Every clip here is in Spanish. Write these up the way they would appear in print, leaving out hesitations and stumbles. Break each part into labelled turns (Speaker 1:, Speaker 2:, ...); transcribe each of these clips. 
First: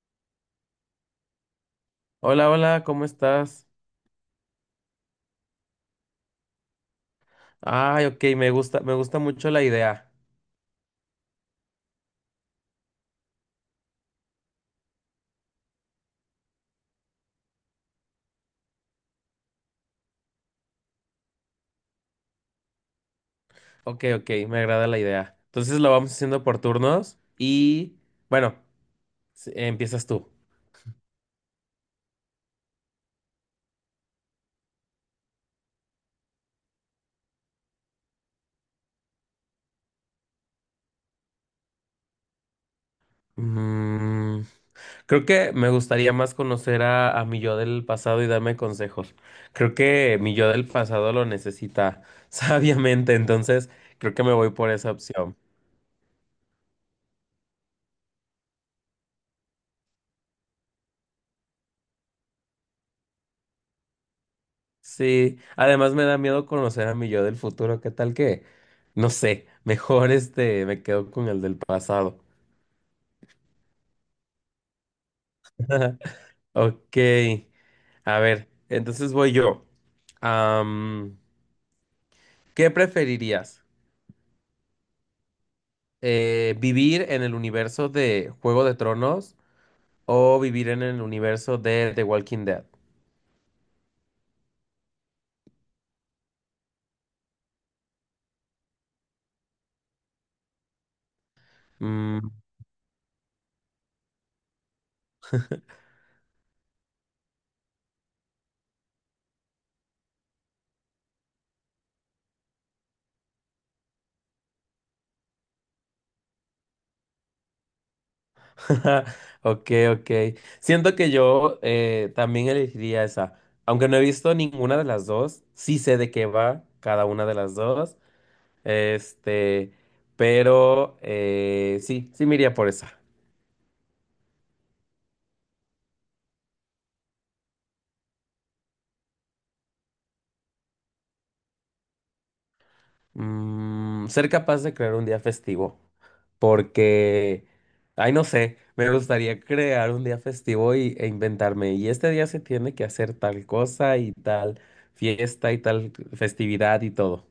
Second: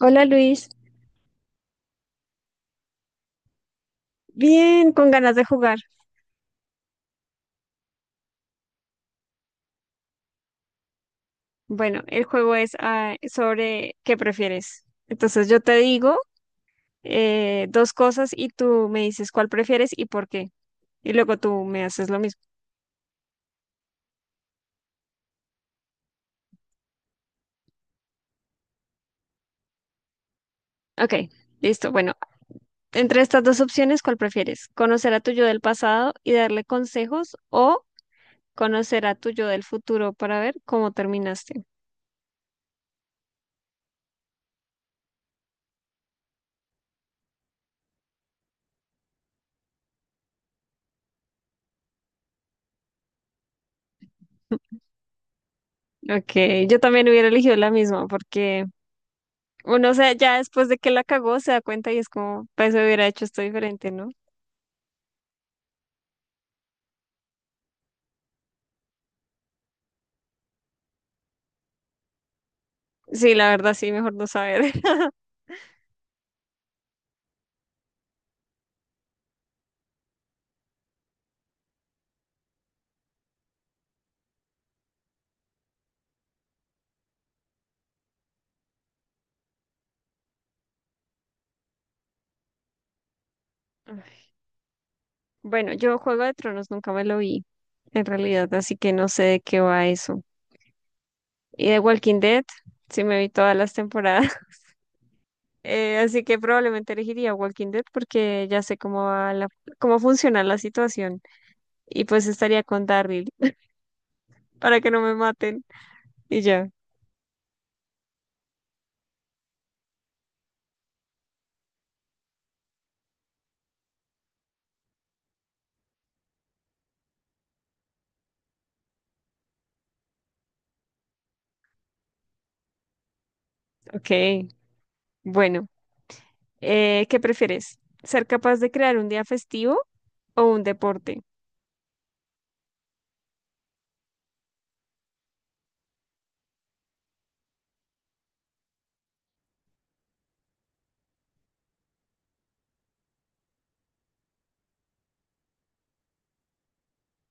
Speaker 1: Hola, Luis,
Speaker 2: Hola, hola, ¿cómo estás?
Speaker 1: bien, con ganas de jugar.
Speaker 2: Ay, ok, me gusta mucho la idea.
Speaker 1: Bueno, el juego es sobre qué prefieres. Entonces yo te digo dos cosas y tú me dices cuál prefieres y por qué. Y luego tú me haces lo mismo.
Speaker 2: Ok, ok, me agrada la idea. Entonces lo vamos haciendo por turnos y, bueno, empiezas tú.
Speaker 1: Ok, listo. Bueno, entre estas dos opciones, ¿cuál prefieres? ¿Conocer a tu yo del pasado y darle consejos, o conocer a tu yo del futuro para ver cómo terminaste?
Speaker 2: Mm, creo que me gustaría más conocer a mi yo del pasado y darme consejos. Creo que mi yo del pasado lo necesita sabiamente, entonces creo que me voy por esa opción.
Speaker 1: Ok, yo también hubiera elegido la misma, porque uno, o sea, ya después de que la cagó se da cuenta y es como, pues hubiera hecho esto diferente, ¿no?
Speaker 2: Sí, además me da miedo conocer a mi yo del futuro. ¿Qué tal que? No sé, mejor este, me quedo con el del pasado.
Speaker 1: Sí, la verdad sí, mejor no saber.
Speaker 2: Ok, a ver, entonces voy yo. Am, ¿Qué preferirías? ¿Vivir en el universo de Juego de Tronos o vivir en el universo de The Walking Dead?
Speaker 1: Bueno, yo Juego de Tronos nunca me lo vi, en realidad, así que no sé de qué va eso. Y de Walking
Speaker 2: Mm.
Speaker 1: Dead, sí me vi todas las temporadas. Así que probablemente elegiría Walking Dead, porque ya sé cómo va cómo funciona la situación, y pues estaría con Daryl para que no me maten y ya.
Speaker 2: Ok, ok. Siento que yo también elegiría esa. Aunque no he visto ninguna de las dos, sí sé de qué va cada una de las dos. Este, pero sí, sí me iría por esa.
Speaker 1: Ok, bueno, ¿qué prefieres? ¿Ser capaz de crear un día festivo o un deporte?
Speaker 2: Mm, ser capaz de crear un día festivo. Porque, ay, no sé, me gustaría crear un día festivo y, e inventarme. Y este día se tiene que hacer tal cosa y tal fiesta y tal festividad y todo.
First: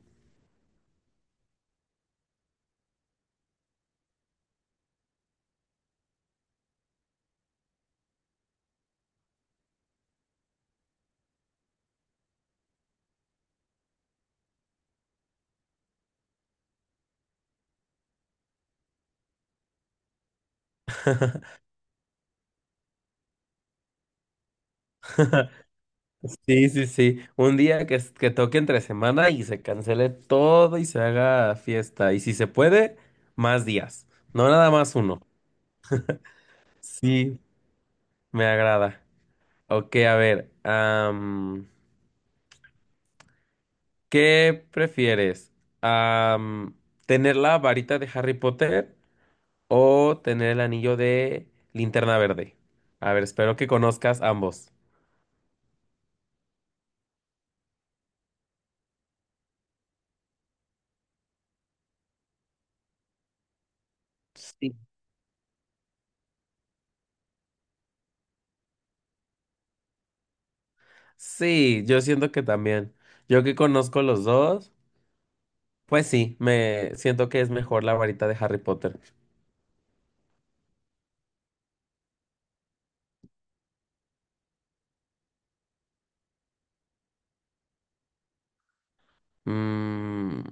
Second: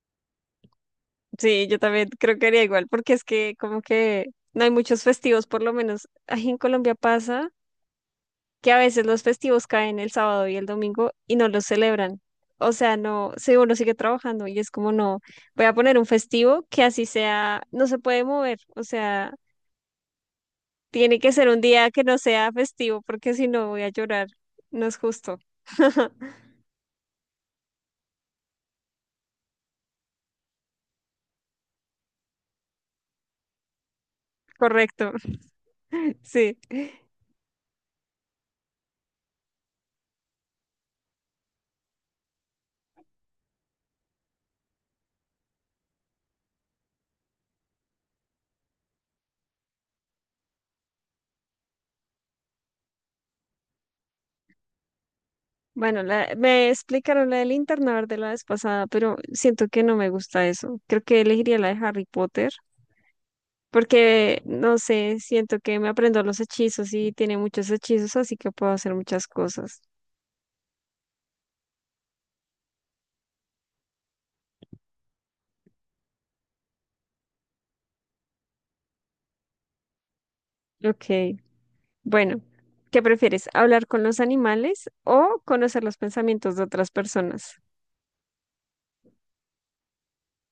Speaker 1: Sí, yo también creo que haría igual, porque es que como que no hay muchos festivos. Por lo menos aquí en Colombia pasa que a veces los festivos caen el sábado y el domingo y no los celebran. O sea, no, sí, uno sigue trabajando y es como no, voy a poner un festivo que así sea, no se puede mover. O sea, tiene que ser un día que no sea festivo, porque si no voy a llorar. No es justo.
Speaker 2: Sí, sí, sí. Un día que, que toque entre semana y se cancele todo y se haga fiesta. Y si se puede, más días. No nada más
Speaker 1: Correcto.
Speaker 2: uno.
Speaker 1: Sí.
Speaker 2: Sí, me agrada. Ok, a ver. ¿Qué prefieres? Am, ¿Tener la varita de Harry Potter o tener el anillo de Linterna Verde? A ver, espero que conozcas ambos.
Speaker 1: Bueno, me explicaron la del internar de la vez pasada, pero siento que no me gusta eso. Creo que elegiría la de Harry Potter, porque
Speaker 2: Sí.
Speaker 1: no sé, siento que me aprendo los hechizos y tiene muchos hechizos, así que puedo hacer muchas cosas.
Speaker 2: Sí, yo siento que también. Yo que conozco los dos. Pues sí, me siento que es mejor la varita de Harry Potter.
Speaker 1: Ok, bueno, ¿qué prefieres? ¿Hablar con los animales o conocer los pensamientos de otras personas?
Speaker 2: Mm,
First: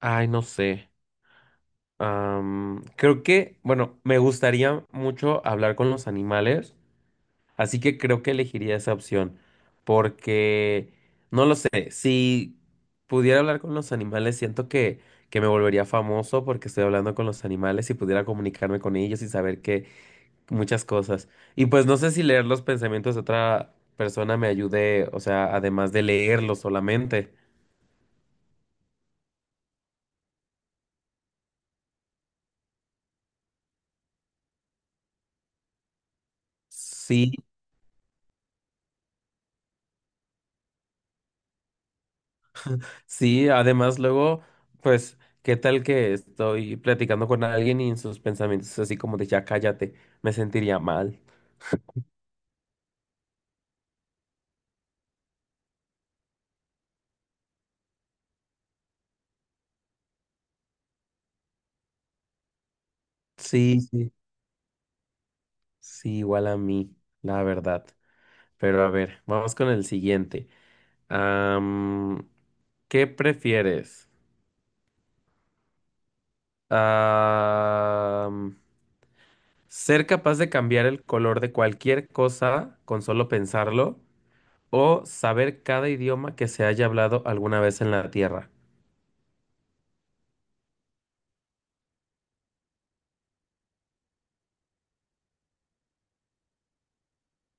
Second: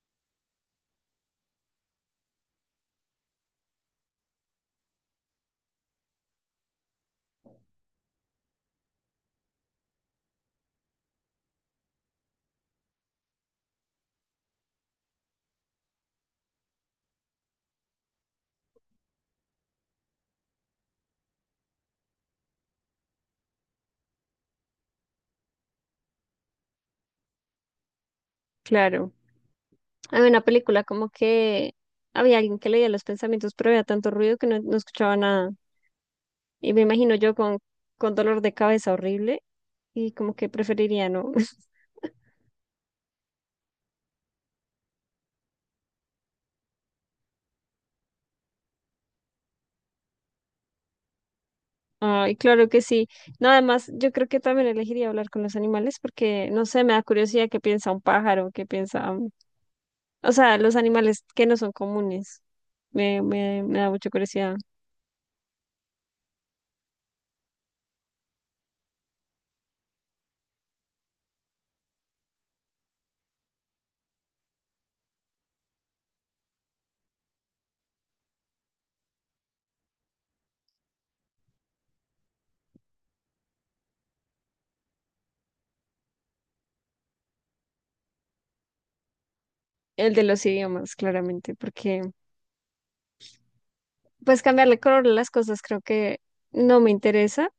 Speaker 2: ay, no sé. Creo que, bueno, me gustaría mucho hablar con los animales, así que creo que elegiría esa opción, porque, no lo sé, si pudiera hablar con los animales, siento que me volvería famoso porque estoy hablando con los animales y pudiera comunicarme con ellos y saber qué, muchas cosas. Y pues no sé si leer los pensamientos de otra persona me ayude, o sea, además de leerlos solamente.
Speaker 1: Claro. Había una película como que había alguien que leía los pensamientos, pero había tanto ruido que no escuchaba nada. Y me imagino
Speaker 2: Sí,
Speaker 1: yo con dolor de cabeza horrible y como que preferiría no.
Speaker 2: sí, además luego, pues, ¿qué tal que estoy platicando con alguien y en sus pensamientos es así como de ya cállate? Me sentiría mal.
Speaker 1: Ay, claro que sí. No, además, yo creo que también elegiría hablar con los animales porque, no sé, me da curiosidad qué piensa un pájaro, qué piensa, o sea, los animales que no son comunes. Me
Speaker 2: Sí,
Speaker 1: da mucha
Speaker 2: sí,
Speaker 1: curiosidad.
Speaker 2: sí, igual a mí, la verdad. Pero a ver, vamos con el siguiente. Am, ¿Qué prefieres? Ah... Ser capaz de cambiar el color de cualquier cosa con solo pensarlo o saber cada idioma que se haya hablado alguna vez en la Tierra.
Speaker 1: El de los idiomas, claramente, porque pues cambiarle color a las cosas creo que no me interesa.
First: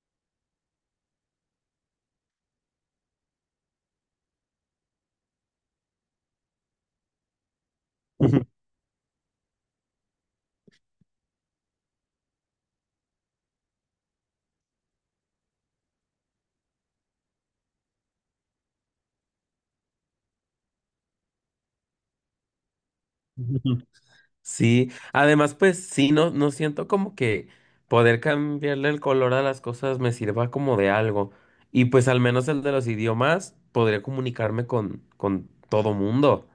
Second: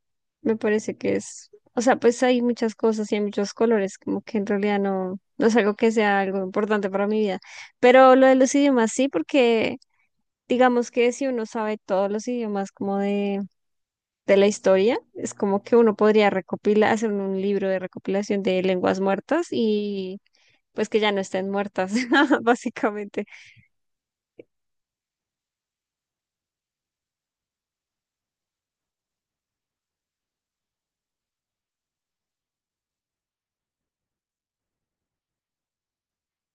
Speaker 1: Me parece que es, o sea, pues hay muchas cosas y hay muchos colores, como que en realidad no, no es algo que sea algo importante para mi vida. Pero lo de
Speaker 2: Ujú,
Speaker 1: los idiomas sí, porque digamos que si uno sabe todos los idiomas como de la historia, es como que uno podría recopilar, hacer un libro de recopilación de lenguas muertas y pues que ya no estén muertas, básicamente.
Speaker 2: ujú. Sí, además pues sí, no, no siento como que poder cambiarle el color a las cosas me sirva como de algo. Y pues al menos el de los idiomas podría comunicarme con todo mundo.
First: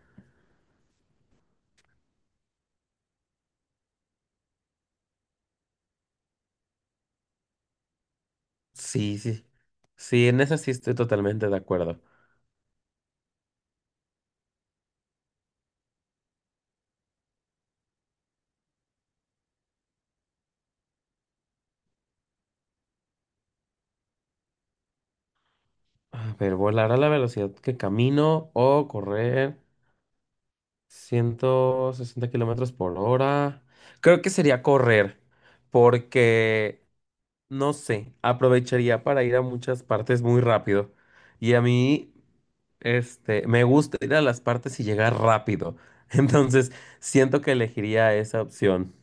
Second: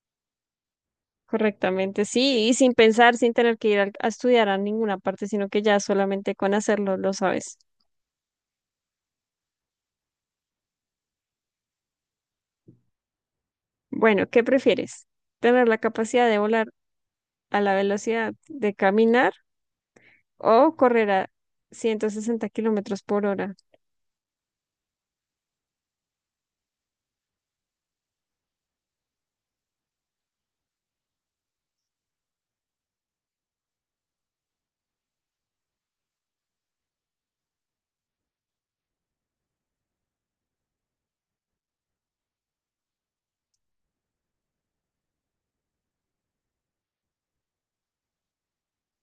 Speaker 1: Correctamente, sí, y sin pensar, sin tener que ir estudiar a ninguna parte, sino que ya solamente con hacerlo lo sabes.
Speaker 2: Sí, sí. Sí, en eso sí estoy totalmente de acuerdo.
Speaker 1: Bueno, ¿qué prefieres? ¿Tener la capacidad de volar a la velocidad de caminar o correr a 160 kilómetros por hora?
Speaker 2: A ver, volar a la velocidad que camino o correr. 160 kilómetros por hora. Creo que sería correr, porque no sé, aprovecharía para ir a muchas partes muy rápido. Y a mí, este, me gusta ir a las partes y llegar rápido. Entonces, siento que elegiría esa opción.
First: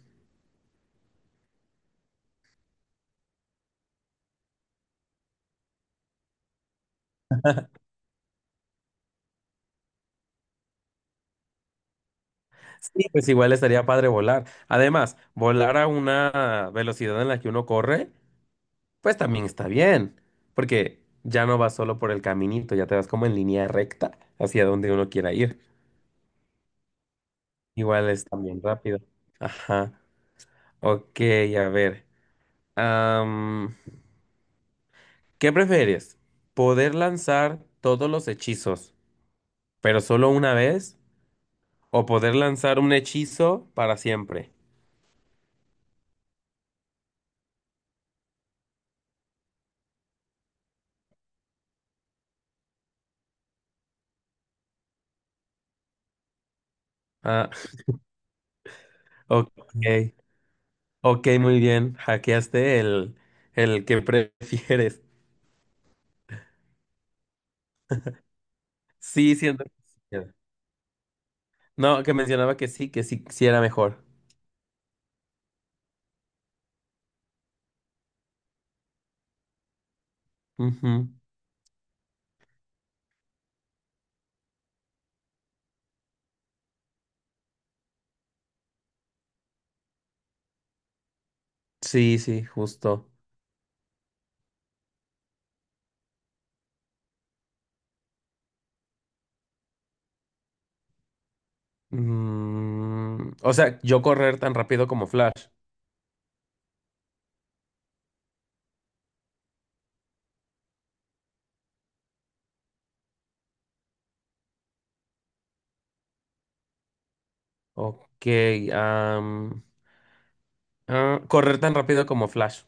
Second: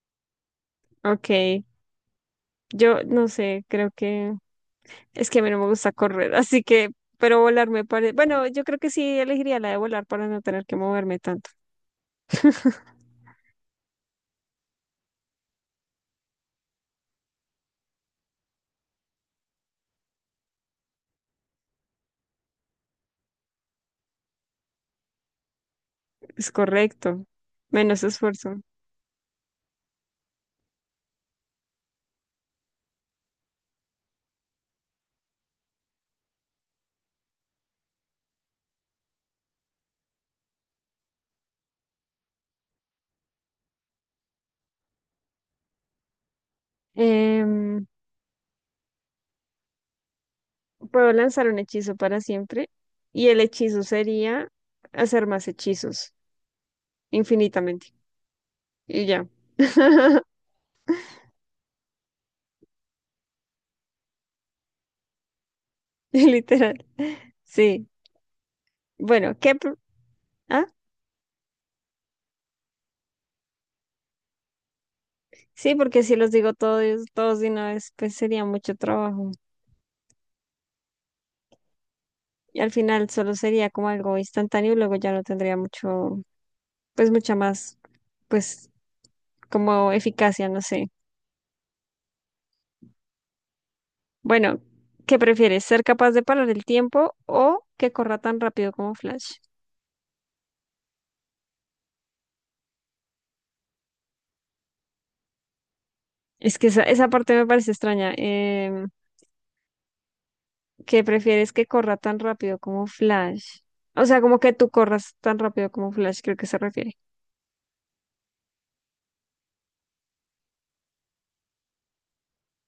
Speaker 1: Ok, yo no sé, creo que es que a mí no me gusta correr, así que, pero volar me parece, bueno, yo creo que sí elegiría la de volar para no tener que moverme tanto.
Speaker 2: Sí, pues igual estaría padre volar. Además, volar a una velocidad en la que uno corre, pues también está bien, porque ya no vas solo por el caminito, ya te vas como en línea recta hacia donde uno quiera ir.
Speaker 1: Es correcto, menos
Speaker 2: Igual es
Speaker 1: esfuerzo.
Speaker 2: también rápido. Ajá. Ok, a ver. Am, ¿Qué prefieres? ¿Poder lanzar todos los hechizos, pero solo una vez? ¿O poder lanzar un hechizo para siempre?
Speaker 1: Em, Puedo lanzar un hechizo para siempre y el hechizo sería hacer más hechizos
Speaker 2: Ah,
Speaker 1: infinitamente. Y ya.
Speaker 2: ok. Ok, muy bien. Hackeaste el que prefieres.
Speaker 1: Literal. Sí.
Speaker 2: Sí,
Speaker 1: Bueno, ¿qué?
Speaker 2: siento que sí.
Speaker 1: Ah,
Speaker 2: No, que mencionaba que sí, sí era mejor.
Speaker 1: sí, porque si los digo todos, todos de una vez, pues sería mucho trabajo.
Speaker 2: Ujú.
Speaker 1: Y al final solo sería como algo instantáneo y luego ya no tendría mucho, pues mucha más, pues como eficacia, no sé.
Speaker 2: Sí, sí, justo.
Speaker 1: Bueno, ¿qué prefieres? ¿Ser capaz de parar el tiempo o que corra tan rápido como Flash?
Speaker 2: Mm, o sea, yo correr tan rápido como Flash.
Speaker 1: Es que esa parte me parece extraña. Que prefieres que corra tan rápido como Flash. O sea, como que tú corras tan rápido como Flash, creo que se refiere.
Speaker 2: Ok, am, correr tan rápido como Flash,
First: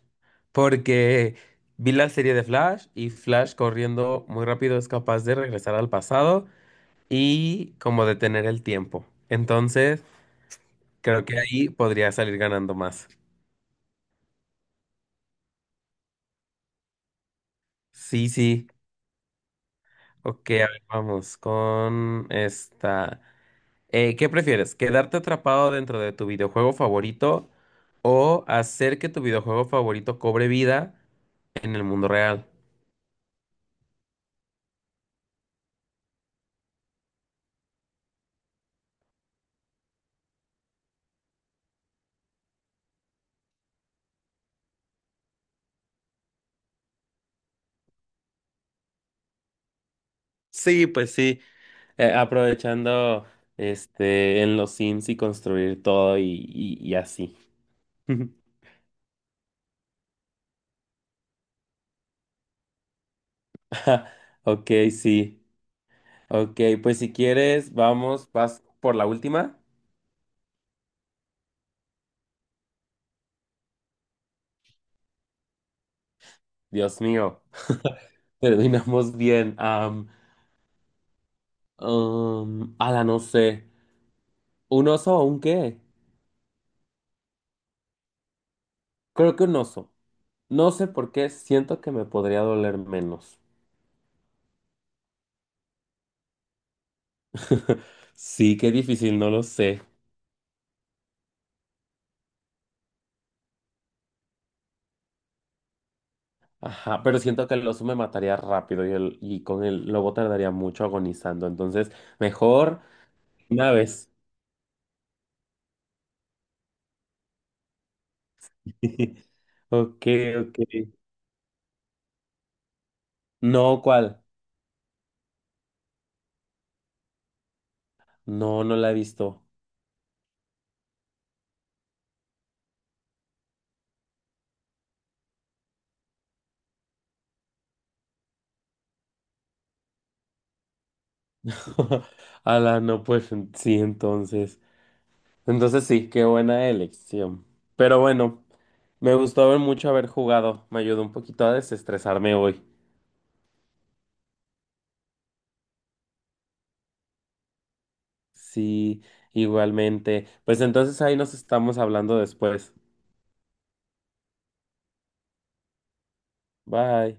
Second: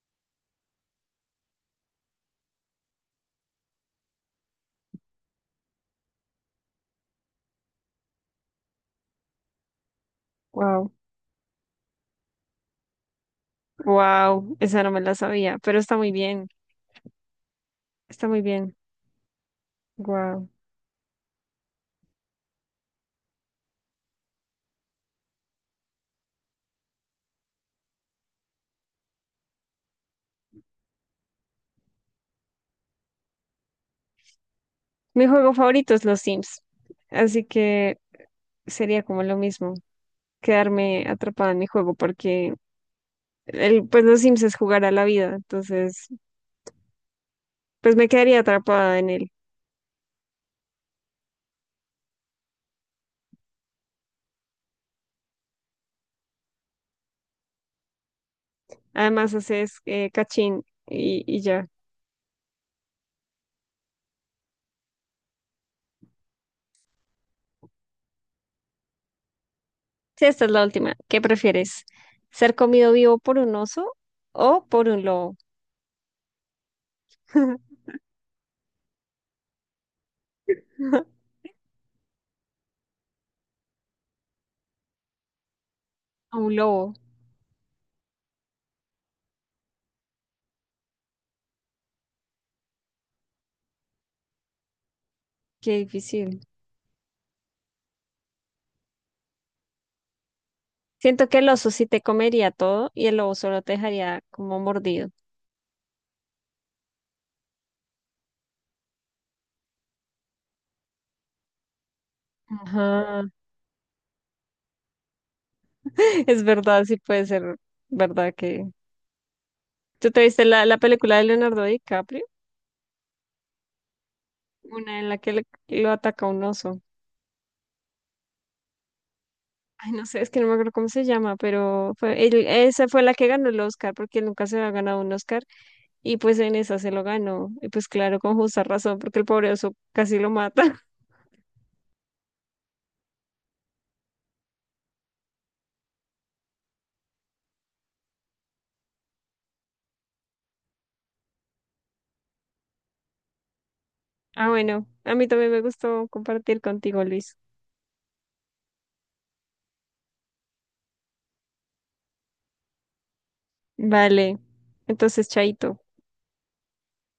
Speaker 2: porque vi la serie de Flash y Flash corriendo muy rápido es capaz de regresar al pasado y como detener el tiempo. Entonces,
Speaker 1: Wow.
Speaker 2: creo que ahí podría salir ganando más.
Speaker 1: Wow, esa no me la sabía, pero está muy bien. Está
Speaker 2: Sí,
Speaker 1: muy
Speaker 2: sí.
Speaker 1: bien. Wow.
Speaker 2: Ok, a ver, vamos con esta. ¿Qué prefieres? ¿Quedarte atrapado dentro de tu videojuego favorito o hacer que tu videojuego favorito cobre vida en el mundo real?
Speaker 1: Mi juego favorito es los Sims. Así que sería como lo mismo, quedarme atrapada en mi juego, porque pues los Sims es jugar a la vida. Entonces, pues me quedaría atrapada en él.
Speaker 2: Sí, pues sí, aprovechando este en los Sims y construir todo y así.
Speaker 1: Además, haces cachín y ya.
Speaker 2: Ok, sí. Ok, pues si quieres, vamos, vas por la última.
Speaker 1: Sí, esta es la última. ¿Qué prefieres? ¿Ser comido vivo por un oso o por un lobo?
Speaker 2: Dios mío, terminamos bien. Ala, no sé. ¿Un oso o un qué?
Speaker 1: A un lobo.
Speaker 2: Creo que un oso. No sé por qué, siento que me podría doler menos.
Speaker 1: Qué difícil.
Speaker 2: Sí, qué difícil, no lo sé.
Speaker 1: Siento que el oso sí te comería todo y el lobo solo te dejaría como mordido.
Speaker 2: Ajá, pero siento que el oso me mataría rápido y, el, y con el lobo tardaría mucho agonizando. Entonces, mejor
Speaker 1: Ajá.
Speaker 2: una vez.
Speaker 1: Es verdad, sí puede ser verdad que...
Speaker 2: Ok,
Speaker 1: ¿Tú te viste la
Speaker 2: ok.
Speaker 1: película de Leonardo DiCaprio?
Speaker 2: No, ¿cuál?
Speaker 1: Una en la que lo ataca un oso.
Speaker 2: No, no la he visto.
Speaker 1: Ay, no sé, es que no me acuerdo cómo se llama, pero fue, esa fue la que ganó el Oscar, porque él nunca se había ganado un Oscar, y pues en esa se lo ganó, y pues claro, con justa razón, porque el pobre oso casi lo mata.
Speaker 2: Ala, no, pues sí, entonces. Entonces sí, qué buena elección. Pero bueno, me gustó ver mucho haber jugado. Me ayudó un poquito a desestresarme hoy.
Speaker 1: Ah, bueno, a mí también me gustó compartir contigo, Luis.
Speaker 2: Sí, igualmente. Pues entonces ahí nos estamos hablando después.
Speaker 1: Vale, entonces, chaito.
Speaker 2: Bye.